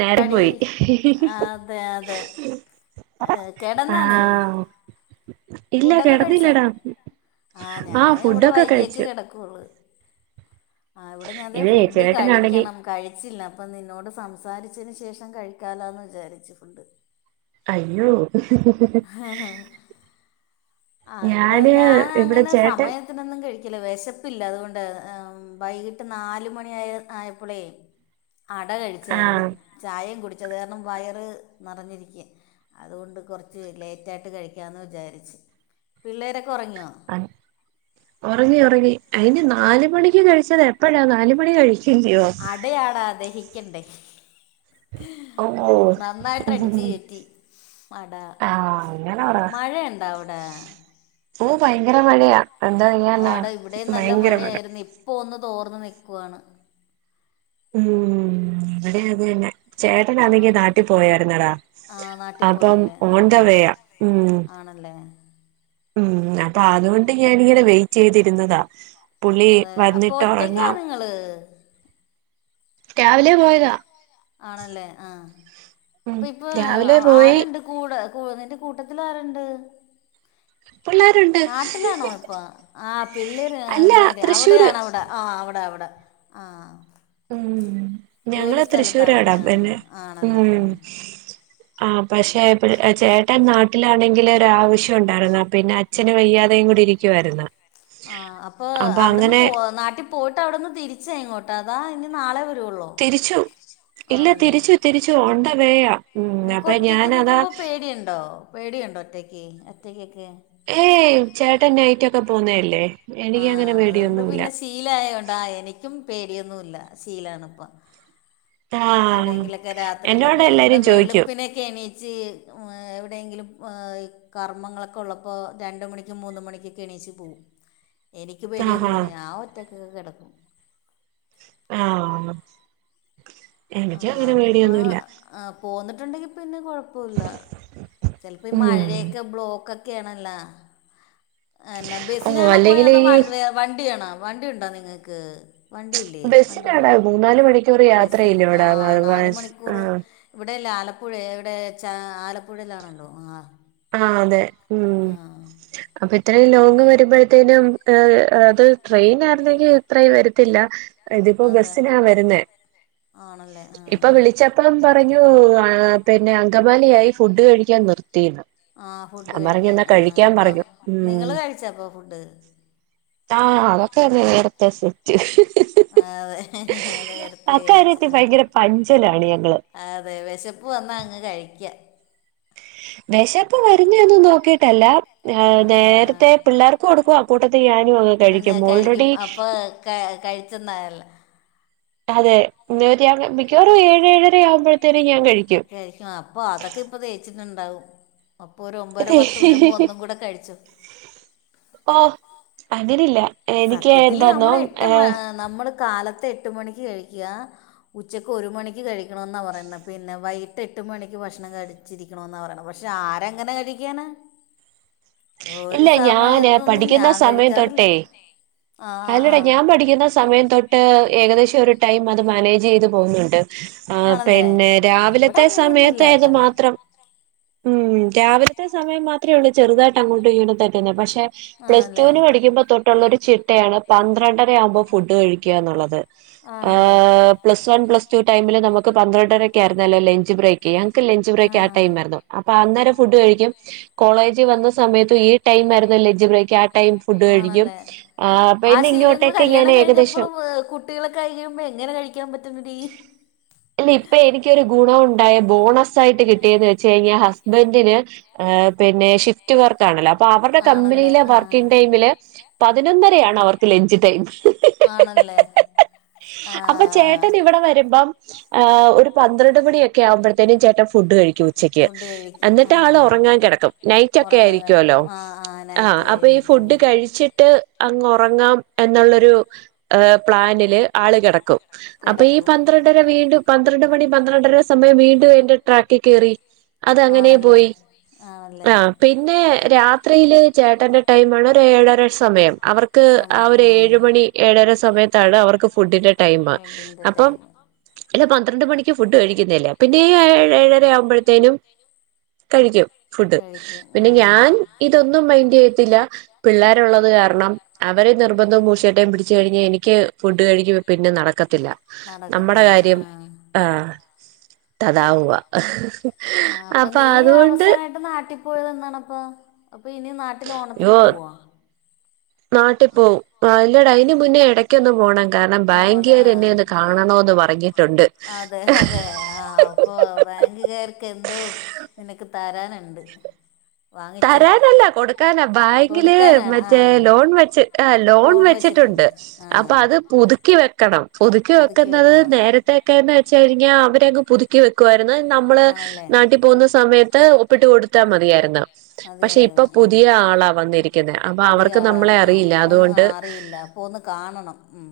നേരം പടി പോയി ആഹ് അതെ അതെ ഏ ആ കേടന്നാ നി ഇല്ല ഫുഡൊക്കെ കഴിച്ചാ കിടന്നില്ലടാ ആഹ് ആ ഞാന് ഇവടെ ഫുഡൊക്കെ വൈക്യക്കെ കഴിച്ചു കെടക്ക്‌ള്ളു ആഹ് വടെ ഞാ തേ ഇത് ഫുഡ് ചേട്ടനാണെങ്കി കഴിക്കണം കഴിച്ചില്ല അപ്പ നിന്നോട് സംസാരിച്ച ച്ചന് ശേഷം കഴിക്കാലാന്ന് വിചാരിച്ചിട്ട്ണ്ട് അയ്യോ ആഹ് വടെ ഞാന് ഇവിടെ ഞാനങ്ങനെ ചേട്ടൻ സമയത്തിനൊന്നും കഴി ക്കില്ല വെശപ്പില്ല അത് കൊണ്ട് വൈകിട്ട് നാല് മണി ആയ ആയപ്പളേ അട ആ കഴിച്ചായിര്ന്നു. ചായേം കുടി ച്ചത് കാരണം വയറ് നെർഞ്ഞിരിക്ക്യാ അത് കൊണ്ട് കൊർച്ച് ച്ച് ലേറ്റായ്ട്ട് കഴിക്കാന്ന് വിചാരിച്ചു പിള്ളേരെ ആഹ് ഉറങ്ങി ഉറങ്ങി അതിന് നാല് മണിക്ക് കഴിച്ചത് എപ്പളാ നാല് മണി കഴിക്കും ചെയ്യോ അടയാടാ ദഹിക്കണ്ടേ ഓ നന്നായിട്ടടിച്ച് കേറ്റി മട ആ അങ്ങനെ പറ മഴണ്ടവടെ ഓ ഭയങ്കര മഴയാ എന്താ ചെയ്യാനാ ആട ഇവടേം നല്ല ഭയങ്കര മഴ മഴയായിര്ന്നു. ഇപ്പൊ ഒന്ന് തോർന്ന് നിക്കുവാണ്. മ് ഇവടെ അതന്നെ ചേട്ടനാണെങ്കി നാട്ടിൽ പോയാര്ന്നെടാ ആഹ് നാട്ടി പോയല്ലേ ആഹ് ഉം ആണല്ലേ ഉം അപ്പ അത്കൊണ്ട് ഞാനിങ്ങനെ വെയ്റ്റ് ചെയ്തിര്ന്നതാ അതെ അപ്പ ഒറ്റക്കാ നിങ്ങള് രാവിലെ പോയതാ ആണല്ലേ ആഹ് ഉം അപ്പ ഇപ്പ രാവിലെ പോയി ആര്ണ്ട് കൂടെ പ്പൊ നിന്റെ കൂട്ടത്തിലാര്ണ്ട് പ്പല്ല നാട്ടിലാണോ ഇപ്പ ആഹ് പിള്ളേര് അല്ല പിള്ളേര് തൃശ്ശൂര് അവടെയാണവടെ ആഹ് അവടെ അവടെ ആഹ് മ് ഞങ്ങള് തൃശ്ശൂരാടാ സ്ഥലത്താണല്ലേ ആ പിന്നെ ആണല്ലേ ആ മ് ആഹ് പക്ഷെ പിള ചേട്ടൻ നാട്ടിലാണെങ്കില് ഒരാവശ്യണ്ടായിര്ന്നു പിന്നെ അച്ഛന് വയ്യാതെ കൂടി ഇരിക്കുവാര്ന്നു ആഹ് അപ്പൊ അവ്ട്ന്ന് പോ നാട്ടിൽ പോയിട്ട് അവിടെന്ന് തിരിച്ചങ്ങോട്ടെ അതാ ഇനി നാളെ വരുവുള്ളോ തിരിച്ചു ഇല്ല ആണല്ലേ തിരിച്ചു തിരിച്ചു ഉണ്ട വേയ നിനക്ക് ഒറ്റക്ക് നിക്ക്മ്പോ പേടിയുണ്ടോ പേടിയുണ്ടോ ഒറ്റക്ക് ഒറ്റക്കൊക്കെ ഏയ് ചേട്ടന്നൈറ്റൊക്കെ പോവുന്നല്ലേ ആഹ് അതോണ്ട് പിന്നെ ശീലായോണ്ട് ആഹ് എനിക്കും പേ ടി യൊന്നുല്ല ശീലാണ്പ്പ ആഹ് എന്നോട് എല്ലരും ചോയ്ക്കും എവിടേങ്കിലും കർമ്മങ്ങളൊക്കെ ഉള്ളപ്പോ രണ്ട് മണിക്കും മൂന് മണിക്കും ണി ച്ച് പൂവും. എനിക്ക് ആഹാ പേടിയൊന്നുല്ല ഞാ ഒറ്റക്കൊക്കെ കെടക്കും. ആഹ എനിക്ക് അങ്ങനെ മേടിയൊന്നുംല്ല പോന്നിട്ടുണ്ടെങ്കിൽ പിന്നെ കുഴപൊല്ലാ ചെൽപ്പോ ഈ ഉം മഴയൊക്കെ ബ്ലോക്ക്ക്കെ കാണല്ലെ ഓഹ് ബെസിനണ പോയത് അല്ലെങ്കില് അതോ ഈ വൺവേ വണ്ടിയണ വണ്ടി ഉണ്ടോ നിങ്ങൾക്ക്? ബസ്സിനാടാ മൂന്നാല് മണിക്കൂർ ബസ്സിന് യാത്രല്ല വിടാത് ആ ഇവിടെല്ല ആലപ്പുഴ ഇവിടെ ച്ചാ ആലപ്പുഴയിലാണല്ലോ ആ ആ അതെ ഉം അപ്പൊ ഇത്രയും ലോങ് വരുമ്പോഴത്തേനും അഹ് അത് ട്രെയിൻ ആരുന്നെങ്കിൽ ഇത്രയും വരത്തില്ല ല്ല ഇതിപ്പോൊ ആ അതെ ബസിനാ വരുന്നേ ആണല്ലേ ഇപ്പൊ ആ വിളിച്ചപ്പം പറഞ്ഞുഅ ആ പിന്നെ അങ്കമാലയായി ഫുഡ് കഴിക്കാൻ നിർത്തിന്ന് ആ ഫുഡ് ഞാൻ പറഞ്ഞു കഴിക്കാൻ എന്നാ ആ കഴിക്കാൻ അപ്പ പറഞ്ഞു ഉം നിങ്ങള് കഴിച്ചാപ്പൊ ഫുഡ്? ആഹ് അതോക്കെങ്ങനെ നിർത്ത സെറ്റ് ആ അതെ നേരത്ത കഴിച്ചു അക്കാര്യത്തിൽ ഭയങ്കര പഞ്ചലാണ് ഞങ്ങള് അതെ വിശപ്പ് വന്നാ അങ്ങ് കഴിക്യാ വെശപ്‌ വരുന്നെന്നും നോക്കിട്ടല്ല അഹ് ആ ആ നേരത്തെ പിള്ളേർക്കും കൊടുക്കുവ ആകൂട്ടത്തിൽ ഞൻ അന്ന കഴിക്കും അപ്പൊ ക കഴിച്ചന്നയല്ലോ അതെ [unintelligible] മിക്കവാറൂം ഏഴ് ഏഴര ആവുമ്പോഴത്തേനും ഞാൻ കഴി ഏഹ് രിക്കും അപ്പൊ അതൊക്കെ ഇപ്പ ദെയിച്ചിട്ട് ണ്ടാവും അപ്പൊ രു ഒമ്പര അതെ പത്ത് മണിയാകുമ്പോ ഒന്നും കൂടെ കഴിച്ചു? അങ്ങനല്യാ എനിക്ക് നമ്മൾ എന്താന്നോ എട്ട് ഏ നമ്മൾ കാലത്ത് എട്ട് മണിക്ക് കഴിക്യാ ഉച്ചക്ക് ഒരു മണിക്ക് കഴിക്കണംന്നാ പറയ്ന്നെ പിന്നെ വൈകിട്ട് എട്ട് മണിക്ക് ഭക്ഷണം കഴിച്ചിരിക്കണോന്നാ പറയ്ണെ പക്ഷെ ആരെങ്ങനെ കഴിക്കാനാ ഒരു ഇല്ല ഞാന് സമയത്തൊന്നും പഠിക്കുന്ന ഞാൻ സമയം കഴിക്കാറില്ല തൊട്ടേ ആ ആ അല്ലടാ ഞാൻ ആ. പഠിക്കുന്ന സമയം തൊട്ട് ഏകദേശം ഒരു ടൈം അത് മാനേജ് ചെയ്ത് പോകുന്നുണ്ട്. ആ ആണല്ലേ പെന്നെ ഇവിടെ രാവിലത്തെ അങ്ങനെയൊന്നും ഇല്ല സമയതായത് കേട്ടാ മാത്രം. ഉം രാവിലത്തെ സമയം മാത്രേള്ളൂ ചെറുതായിട്ട് അങ്ങോട്ടുംഈടാതന്നെ പക്ഷ പക്ഷെ പ്ലസ് ടു ആണല്ലേ വിന് പഠിക്കുമ്പോൾ തൊട്ടുള്ള ഒരു ചിട്ടയാണ് പന്ത്രണ്ടര ആവുമ്പോ ഫുഡ് കഴിക്യാന്നുള്ളത് ആണല്ലേ ആഹ് പ്ലസ് വൺ പ്ലസ് ടു ടൈമില് നമുക്ക് പന്ത്രണ്ടരൊക്കെ ആയിുന്ന അല്ലേ ലെഞ്ച് ബ്രേകിന്ന് ക്ക് ലഞ്ച് ബ്രേക്ക് ആ ടൈ ആരുന്നു അപ്പോ അന്നേരം ഫുഡ് കഴിക്കും കോളേജ് വന്നസ് സമയ ഈ ടൈ ആരുന്നു ലഞ്ച്ബ്രേക്ക് ആഹ് ടൈം ഫുഡ്‌ കഴിക്കും ആണല്ലേ പിന്നെയെ ന്നെ ഇങ്ങോട്ടേക്കെങേനെ കഴിഞ്ഞപെളും കുട്ടികളൊക്കെ ക കഴിയുമ്പോ എങ്ങനെ കഴിക്കാൻ പറ്റുന്നെടി? ഇല്ല ഇപ്പൊ എനിക്കൊരു ഗുണ ഉണ്ടായ ബോണസായിട്ട് കിട്ടിയെന്ന് വെച്ച് കഴിഞ്ഞാ ഹസ്ബന്റിന് പിന്നെ ഷിഫ്റ്റ് വർക്ക് ആണല്ലോ അ അപ്പ അവരുടെ ആണല്ലേ കമ്പനിയിലെ ആഹ് വർക്കിങ് ടൈമില് പതിനൊന്നര ആണ് അവർക്ക് ലഞ്ച് ടൈം. അ ല്ലേ അപ്പൊ ചേട്ടൻ ഇവിടെ വരുമ്പം ആഹ് ഒരു പന്ത്രണ്ട് മണിയൊക്കെ ആവുമ്പോഴതേനും ചേട്ടൻ ഫുഡ് കഴിക്കും കു ഉച്ചക്ക് ഫുഡ് കഴിക്കും എന്നിട്ട് ആൾ ആണല്ലേ ഒറങ്ങാൻ കിടക്കും നൈറ്റൊക്കെ ഉറങ്ങാൻ ആയിരിക്കല്ലോ കിടക്കും ആ ആ നൈറ്റ് ആഹ് അപ്പോഈ കഴിഞ്ഞിട്ട് ഫുഡ് വന്നിട്ട് കഴിച്ചിട്ട് അങ്ങ് ഒറങ്ങാം എന്നുള്ളൊരു പ്ലാനില് ആള് കിടക്കും. അപ്പൊ ഈ കിടക്കും പന്ത്രണ്ടര വീണ്ടും പന്ത്രണ്ട് മണി പന്ത്രണ്ടര സമയം വീണ്ടും എന്റെ ട്രാക്കിൽ കയറി. അതങ്ങനെ ആണല്ലേ പോയി ആണല്ലേ ആ പിന്നെ രാത് രാ ത്രിൽ ചേട്ടന്റെ ടൈം ആണ് ഒര് ഏഴര സമയം അവർക്ക് ആ ഒരു ഏഴു മണി ഏഴര സമയത്താണ് അവർക്ക് ഫുഡിന്റെ ടൈം ടൈം ഫുഡിൻ്റെ അപ്പൊ ടൈം ഇത്‌ പന്ത്രണ്ട് മണിക്ക് ഫുഡ് കഴിക്കുന്നില്ലേ പിന്നെ ഈ ഏ ഏഴര ആവുമ്പോഴത്തേനും കഴിക്കും. ഫുഡ് കഴിക്കും പിന്നെ ആ ഞാൻ ഇതൊന്നും മൈൻഡ് ചെയ്യ തില്ല പിള്ളേരുള്ളത് കാരണം അവരെ നിർബന്ധം മൂശേട്ടം പിടിച്ച് കഴിഞ്ഞ എനിക്ക്ഫുഡ്‌ ഫുഡ്‌ കഴിക്കുമ്പോപിന്നെ നടക്കത്തില്ല നമ്മടെ കാര്യം ആ തതാഹുവാ അപ്പൊ അതുകൊണ്ട് എപ്പോഴതണപ്പം അപ്പ ഇനി നാട്ടില് ഓണത്തിന് യ്യോ പോവോ നാട്ടിൽ പോവുംആ അല്ലട അയിന് മുന്നേ ഇടയ്ക്കൊന്ന് പോണ കാരണം പോണോല്ലേ ആ ബാങ്ക്കാർ എന്നെ ഒന്ന് കാണണോന്ന് പറഞ്ഞിട്ടുണ്ട് ബാങ്ക്കാർക്ക് എന്തോ നിനക്ക് തരാനുണ്ട് വാങ്ങിച്ചോ തരാനല്ല കൊടുക്കാന ബാങ്കില് കൊടുക്കാനാ വായ്പ കൊടുക്കാനാണ് ആ മറ്റേ ലോൺ വെച്ച് ലോൺ വെച്ചിട്ടുണ്ട് അപ്പ അത് പുതുകി പുതുക്ക വെക്കണം പുതുക്കി പുതുക്കി പുതുക്കി വെക്കണം പുതുക്കി വെക്കുന്നത് നേരത്തക്കെ ന്ന് വെച്ചഴിഞ്ഞാൽ അവരങ്ങ് പുതുക്കി വെക്കുവായി ന്നാൽ നമ്മള് ആണല്ലേ നാട്ടിൽ പോവുന്ന സമയത്ത് ഒപ്പിട്ട് കൊടുത്താൽ മതിയായിരുന്നു പക്ഷെ ഇപ്പൊ അതെയായിരുന്നു ഉം പുതിയ ആളാ വന്നിരിക്കുന്നേ അപ്പൊ പുതിയ അവർക്ക് നമ്മളെ അറിയില്ല അതുകൊണ്ട് അപ്പോന്ന് കാണണം ഉം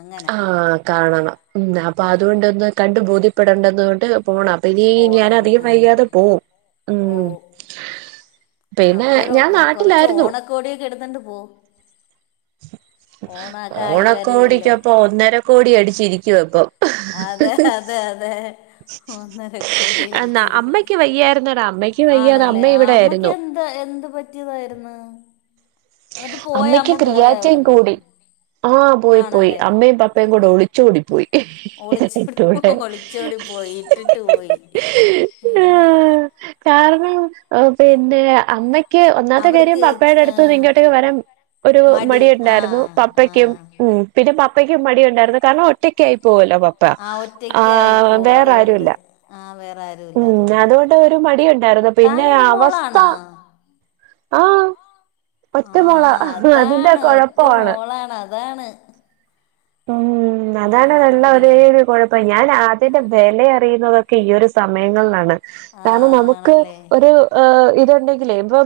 അങ്ങനെ ആഹ കാണണം ഉം അപ്പൊ അതോണ്ട് ഒന്ന് കണ്ട് ബോധ്യപ്പെടണ്ടതുകൊണ്ട് പോണം അപ്പ ഇനി ഞാൻ പോണല്ലേ അധികം ആ വൈകാതെ പോവും ഉം പോവും ആ പിന്നെ അപ്പോ ഒര് ഞാൻ കൊറച്ച് നാട്ടിലായിരുന്നു ഓണക്കോടിയൊക്കെ എട്തോണ്ട് പോ വരികയല്ലേ ഓണക്കോടിക്കൊപ്പം ഒന്നര കോടി അടിച്ചിരിക്കുവ ഇപ്പമം അതെ അതെ അതെ ഒന്നര കോടി അന്നാ അടിച്ചിരിക്കുന്നു അമ്മയ്ക്ക് വയ്യായിരുന്നടാ അമ്മയ്ക്ക് വയ്യാതെ ആണല്ലേ അമ്മ ആ അമ്മക്ക് അമ്മക്ക് ഇവിടെയായിരുന്നു എന്താ എന്ത് പറ്റിയതായിരുന്നു എന്നട്ട് പോയ അമ്മ പോയ അവിടന്ന് ആഹ പോയി പോയി അമ്മയും പപ്പയും കൂടെ ഒളിച്ചോടി പോയി ഒളിച്ചോടി പോ രണ്ടൂടെ ഒളിച്ചോടി പോയി ഇട്ടിട്ട് പോയി [unintelligible] ആഹ് കാരണം പിന്നെ അമ്മയ്ക്ക് ഒന്നാമ ത്തെ കാര്യം അവർക്ക് പപ്പയുടെ അടുത്ത് ഏഹ് നിങ്ങ വരം ഒരു മടി ഉണ്ടായിരുന്നു ആഹ് പപ്പക്കും ആഹ് ഉം പിന്നെ പപ്പ പപ്പക്കും മടി ഉണ്ടായിരുന്നു കാരണം ഒറ്റക്കായി പോവുല പപ്പ ആ ആ ഒറ്റക്കായി പോവും അതുകൊണ്ട് വേറാരുല്ല ആ വേറെ ആരുല്ല ഉം അതുകൊണ്ട് അതോണ്ടൊരു മടിയുണ്ടായിരുന്നു പിന്നെ താനൊരു അവസ്ഥ മോളാണോ ആ ആ ഒറ്റമോള അതിന്റെ അതാണ് ഒറ്റ കൊഴപ്പാണ് മോളാണ് അതാണ് ഉം അതാണ് നല്ല ഒരേ ആണല്ലേ ഒരു കൊഴപ്പം ഞാൻ അതിന്റെ വെലയറിയുന്നതൊക്കെ ഈ ഒരു സമയങ്ങളിലാണ് കാരണം നമുക്ക് ആണല്ലേ ഒരു ണ്ടെങ്കിലെ ഇപ്പ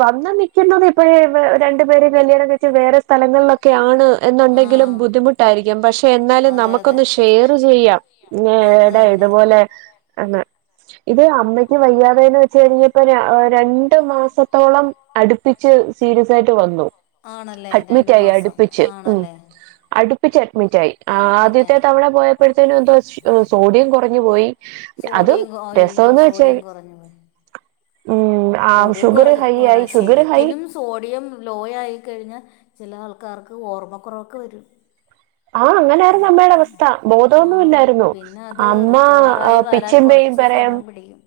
വന്ന് നിൽപ്പുണ്ടോന്ന് ഇപ്പയെ രണ്ട് പേര് കല്യാണം കഴിച്ച് വേറെ സ്ഥല ങ്ങളിലൊക്കെയാണ് എന്നുണ്ടെങ്കിൽ എങ്കിലും ആഹ് ബുദ്ധിമുട്ടായിരിക്കും പക്ഷെ എന്നാലും അതെ അതെ നമക്കൊന്ന് ഷെയർ ചെയ്യാം അത് ഏടെ തന്നെ എടപോലെ എന്ന് ഇത് അമ്മയ്ക്ക് വയ്യാതേന്ന് വെച്ച് കഴിഞ്ഞപ്പോ രണ്ടു മാസത്തോളം അടുപ്പിച്ച് സീരിയസായിട്ട് വന്നു ആണല്ലേ രണ്ടു അഡ്മിറ്റ് ആയി മാസം അടുപ്പിച്ച് ഉം ആണല്ലേ അടുപ്പിച്ച് മിറ്റായി ആദ്യത്തെ അഡ്മിറ്റായി തവണ പോയപ്പോഴത്തേനും എന്തോ സോഡിയം കൊറഞ്ഞു പോയി അതും സോഡിയം അയ്യോ രസംന്ന് വെച്ച സോഡിയം കൊറഞ്ഞു പോയി ഉം ആ സോഡിയം ഷുഗർ കൊറഞ്ഞ് ഹൈ ആയി ഷുഗർ ഹൈ ശരിക്ക്നും സോഡിയം ലോ ആയി കഴിഞ്ഞൽ ചെല ആൾക്കാർക്ക് ഓർമ്മക്കുറവൊക്കെ വരും ആഹ അങ്ങനൊയിരുന്നു അമ്മയുടെ അവസ്ഥ ആഹ് ബോധൊന്നുല്ലായിരുന്നു പിന്നെ അത് അമ്മ റിക്കവറായി വരാൻ പിച്ചിം പെയും കുറച്ച് സമയം പിടിക്കും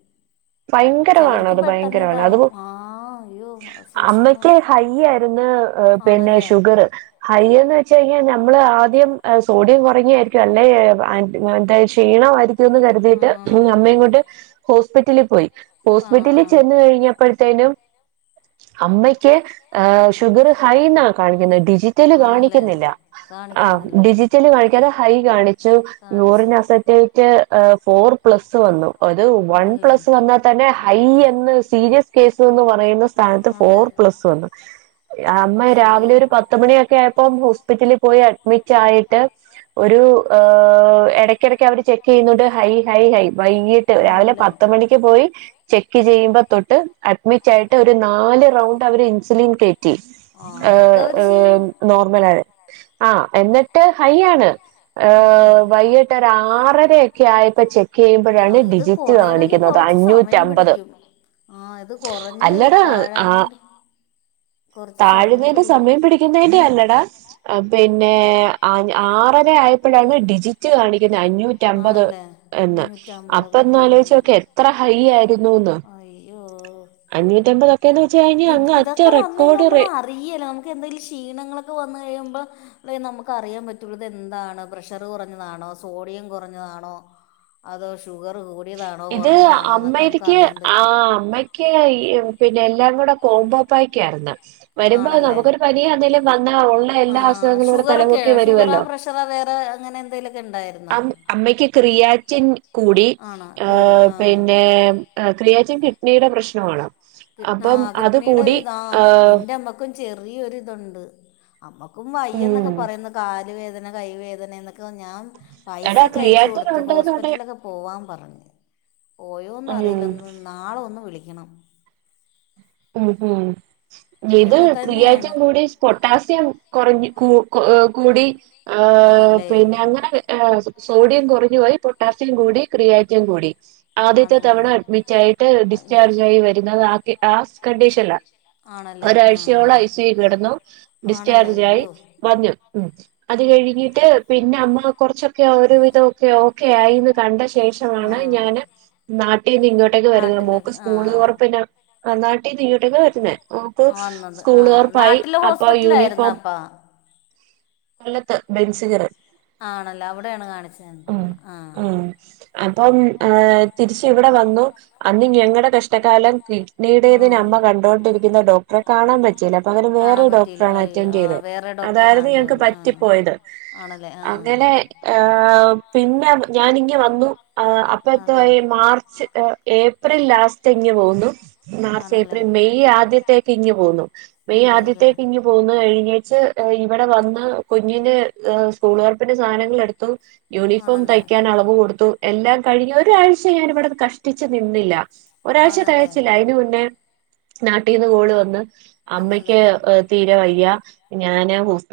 ചിലർക്ക് ഭയങ്കരമാണത് പെട്ടെന്ന് ഭയങ്കരമാണത് ഇതാവും അതു ആഹ് അയ്യോ സൂക്ഷിക്കണം അമ്മക്ക് ഹൈ ആയിരുന്നു [unintelligible] പിന്നെ ആണല്ലേ ഷുഗർ ഹൈ ചെയ്യാ നമ്മള് ആദ്യം ഏഹ് സോഡിയം കുറഞായിരിക്കല്ലെ [unintelligible] ക്ഷീണ ന്ന് കരുതിയിട്ട് [unintelligible] ആണല്ലേ അമ്മയും കൊണ്ട് ഹോസ്പിറ്റലിൽ പോയി ആഹ് ഹോസ്പിറ്റലിൽ ആഹ് ചെന്ന്കഴിഞ്ഞപ്പോഴ്ത്തേനും അമ്മയ്ക്ക് ഏഹ്ഹ് ഷുഗർ ഹൈ ന്നാ കാണിക്കുന്നത് ഡിജിറ്റല് ആണല്ലേ കാണിക്കുന്നില്ല ആ കാണിക്കുന്നില്ല ഡിജിറ്റല് കാണിക്കത ഹൈ കാണി ക്ഷേ കാണിച്ച് യൂറിൻ അസറ്റേയിറ്റ് ഫോർ പ്ലസ്സ് വന്നു. അത് വൺ ആണല്ലേ പ്ലസ് വന്നാൽ തന്നെ ഹൈയെന്ന് സീരിയസ് കേസ് എന്ന് പറയുന്ന സ്ഥാനത്ത് അതെ ഫോർ പ്ലസ് വന്ന്. അമ്മ അശ്ശോ രാവിലെ ഒരു പത്തുമണിയൊക്കെ ആയപ്പോം ഹോസ്പിറ്റലിൽ പോയ അ [unintelligible] ആായിട്ട് ഒരു ഏഹ് ഇടക്കിടക്ക് അവര് ചെ ചെയ്യുന്നുണ്ട് ഹൈ ഹൈ ഹൈ വൈകിട്ട് രാവിലെ ആണല്ലേ പത്തുമണിക്ക് പോയി ചെക്ക് ചെയ്യുമ്പോ തൊട്ട് അഡ്മിറ്റായിട്ട് ഒരു നാല് റൗണ്ട് അവര് ഇൻസുലിൻ കയറ്റി ആഹ് അതൊക്കെ ഏഹ് അവര് ചെയ്യും ആഹ്... നോർമലായി ആ.... എന്നിട്ട് ഹൈ ആണ്. ഏ ആണല്ലേ വൈകിട്ടോരാറരക്കെ ആയപ്പോ ചെക്കെയ്യുമ്പോഴാണ് ഡിജിറ്റ് കാണിക്കുന്നത് കൊറച്ച് സമയം അഞ്ഞൂറ്റമ്പത് പിടിക്കും ആ ഇത് കൊറഞ് അല്ലടാ താഴാൻ വേണ്ടി കുറച്ച് സമയം താഴ്ന്നേയിന്റെ പിടിക്കും സമയം പിടിക്കുന്നയിന്റെ അല്ലടാ ആ പിന്നെ അഞ് ആറര ആയപ്പോഴാണ് ഡിജിറ്റ് കാണ അഞ്ഞൂറ്റുമ്പത് ആണല്ലേ എന്ന് അഞ്ഞൂറ്റമ്പത് ആ അപ്പന്നലോയിച്ചു നോക്ക് എത്ര ഹൈ ആയിരുന്നുന്ന്. അയ്യോ അഞ്ഞൂറ്റമ്പതൊക്കെന്ന് വെച്ച്ഴിഞ്ഞാ അങ് അറ്റ [unintelligible] റെക്കോർഡ് നമ്മള് നമുക്കെന്തേലും ക്ഷീണങ്ങളൊക്കെ വന്ന കഴിയുമ്പോ വ നമുക്ക് അറിയാൻ പറ്റുള്ള ഇതെന്താണ് പ്രഷർ കുറ ഞ്ഞതാണോ സോഡിയം കുറഞ്ഞതാണോ അതോ ഷുഗർ കു ഇത് അമ്മര്ക്ക് ആ പറ്റും അമ്മക്ക് ഏയിമ്... പിന്നെ എല്ലാം കൂടെ കോമ്പോപ്പായ്ക്കായിരുന്നു വരുമ്പോ ആണല്ലേ നമുക്കൊരു പനിയൊന്തെകിലും വന്നാ ഉള്ള ആ എല്ലാ അസുഖങ്ങളുടെ ഷുഗറൊക്കെ [unintelligible] ഷുഗറാ വരുവല്ലോ പ്രഷറാ വേറെ അങ്ങനെ എന്തെങ്കിലുമൊക്കെ ഉണ്ടായിരുന്നോ അം അമ്മക്ക് ക്രിയാറ്റിൻ കൂടി ആണോ കൂടി ഏഹ്... പിന്നെ ആ അഹ് ക്രിയാറ്റിൻ കിഡ്നീടെ പ്രശ്നമാണോ ആ കിഡ്നിയുടെ ഒരിതാ ഏഹ് എൻ്റെ അമ്മക്കും ചെറിയൊര് ഇത്ണ്ട് അമ്മക്കും ഉം വയ്യന്നൊക്കെ പറയുന്നു കാല് വേദന കൈ വേദന എന്നൊക്കെ ഞാൻ എടാ പൈസയൊക്കെ അയച്ച് ക്രിയാറ്റിൻ കൊടുത്ത് ഉണ്ടെന്നുണ്ടെ ഹോസ്പിറ്റലിലൊക്കെ പോവാൻ പറഞ്ഞു ഉം പോയോന്നറിയില്ലന്ന് നാളെ ഒന്ന് വിളിക്കണം. ഉമ് മ്മ് ഇത് ഇതൊക്കെ ക്രിയാറ്റിൻ തന്നെയാണ് കൂടി പൊട്ടാസ്യം കുറഞ്ഞു കൂ ക് കൂടി ആഹാ ആണല്ലേ പിന്നെ അങ്ങനെ ഏഹ് സോഡിയം കുറഞ്ഞ് പോയി പൊട്ടാസ്യം കൂടി ക്രിയാറ്റിൻ കൂടി ആദ്യത്തെ ആണല്ലേ തവണ അഡ്മിറ്റായിട്ട് അഡ്മിറ്റ് ഡിസ്ചാർജ് ആയി വരുന്നത് ആക് ആ കണ്ടീഷൻലാ ആണല്ലേ ആ ഒരാഴ്ചയോളം ഐ സി യു കിടന്നു ആണല്ലേ ഡിസ്ചാർജായി അയ്യോ വന്നു മ് അത് കഴിഞ്ഞിട്ട് പിന്നെ അമ്മ കുറച്ചൊക്കെ ഒരുവിധൊക്കെ ഓക്കെ ആയിന്ന് കണ്ട ശേ ശേഷമാണ് ഞാന് നാട്ടിൽന്നിങ്ങോട്ടേക്ക് വരുന്നത് മോക്ക് നാട്ടിലേക്ക് സ്കൂള്തുറപ്പിന്റ നാട്ടിന്നിങ്ങോട്ടേക്ക് വര്ന്നെ ഓക്ക് ആ വന്നത് ആ സ്കൂൾ തുറപ്പായി നാട്ടിലെ അപ്പൊ ഹോസ്പിറ്റലായിരുന്ന യൂണിഫോം അപ്പ കൊല്ലത്ത് ബെൻസികർ ആണല്ലോ അവിടെയാണ് ഉം കാണിചോണ്ടിർന്നത് ഉം അപ്പം ആഹ് തിരിച്ച് ഇവിടെ വന്നു അന്ന് ഞങ്ങളുടെ കഷ്ടകാലംതി ആഹ് [unintelligible] അമ്മ കണ്ടോണ്ടിരിക്കുന്ന ഡോക്ടറെ കാണാൻ പറ്റി തെല്ക്കാലം വേറെ കാണാൻ പറ്റിയില്ല ഡോക്ടറാണ് ആയി അറ്റൻഡ്യ്തത് ആഹ് വേറെ ഡോക്ടറെ അതായിരുന്നു കാണേണ്ടി ഞങ്ങക്ക് വന്നു ആഹ് പറ്റിപ്പോയത് ആണല്ലേ ആഹ് അങ്ങനെ അ് മ്മ് പിന്നെ ഞാനിങ്ങു വന്നു ആഹ് അതെ അപ്പോന്തോയി മാർച്ച് ഏഹ്. ഏ പ്രിൽ ലാസ്റ്റ് ഇങ് പോന്നു മാർച്ച് ആണല്ലേ ഏപ്രിൽ മെയ് ആദ്യത്തേക്കിങ്ങു പോന്നു മെയ് അതെ അതെ ആദ്യത്തേക്ക് ഇനി പോകുന്ന കഴിഞ്ഞ് ച്ച്ഇവിടെ വന്ന് കുഞ്ഞിന്റെ സ്കൂളുതുറപ്പിന്റെ സാധനങ്ങൾ എടുത്തു യൂണിഫോം ആണല്ലേ തയ്ക്കാൻ അളവ് കൊടുത്തു എല്ലാം കഴിഞ്ഞ് ഒരാഴ്ച്ച ഞാനിവിടെത് കഷ്ടിച്ച് നിന്നില്ല ഒരാഴ്ച്ച ആന്നല്ലേ തികച്ചില്ല അതിന് മുന്നേ നാട്ടീന്ന് കോള് വന്ന് ആന്നല്ലേ അമ്മയ്ക്ക് തീരെ വയ്യ ഞാന് ഹോപിറ്റ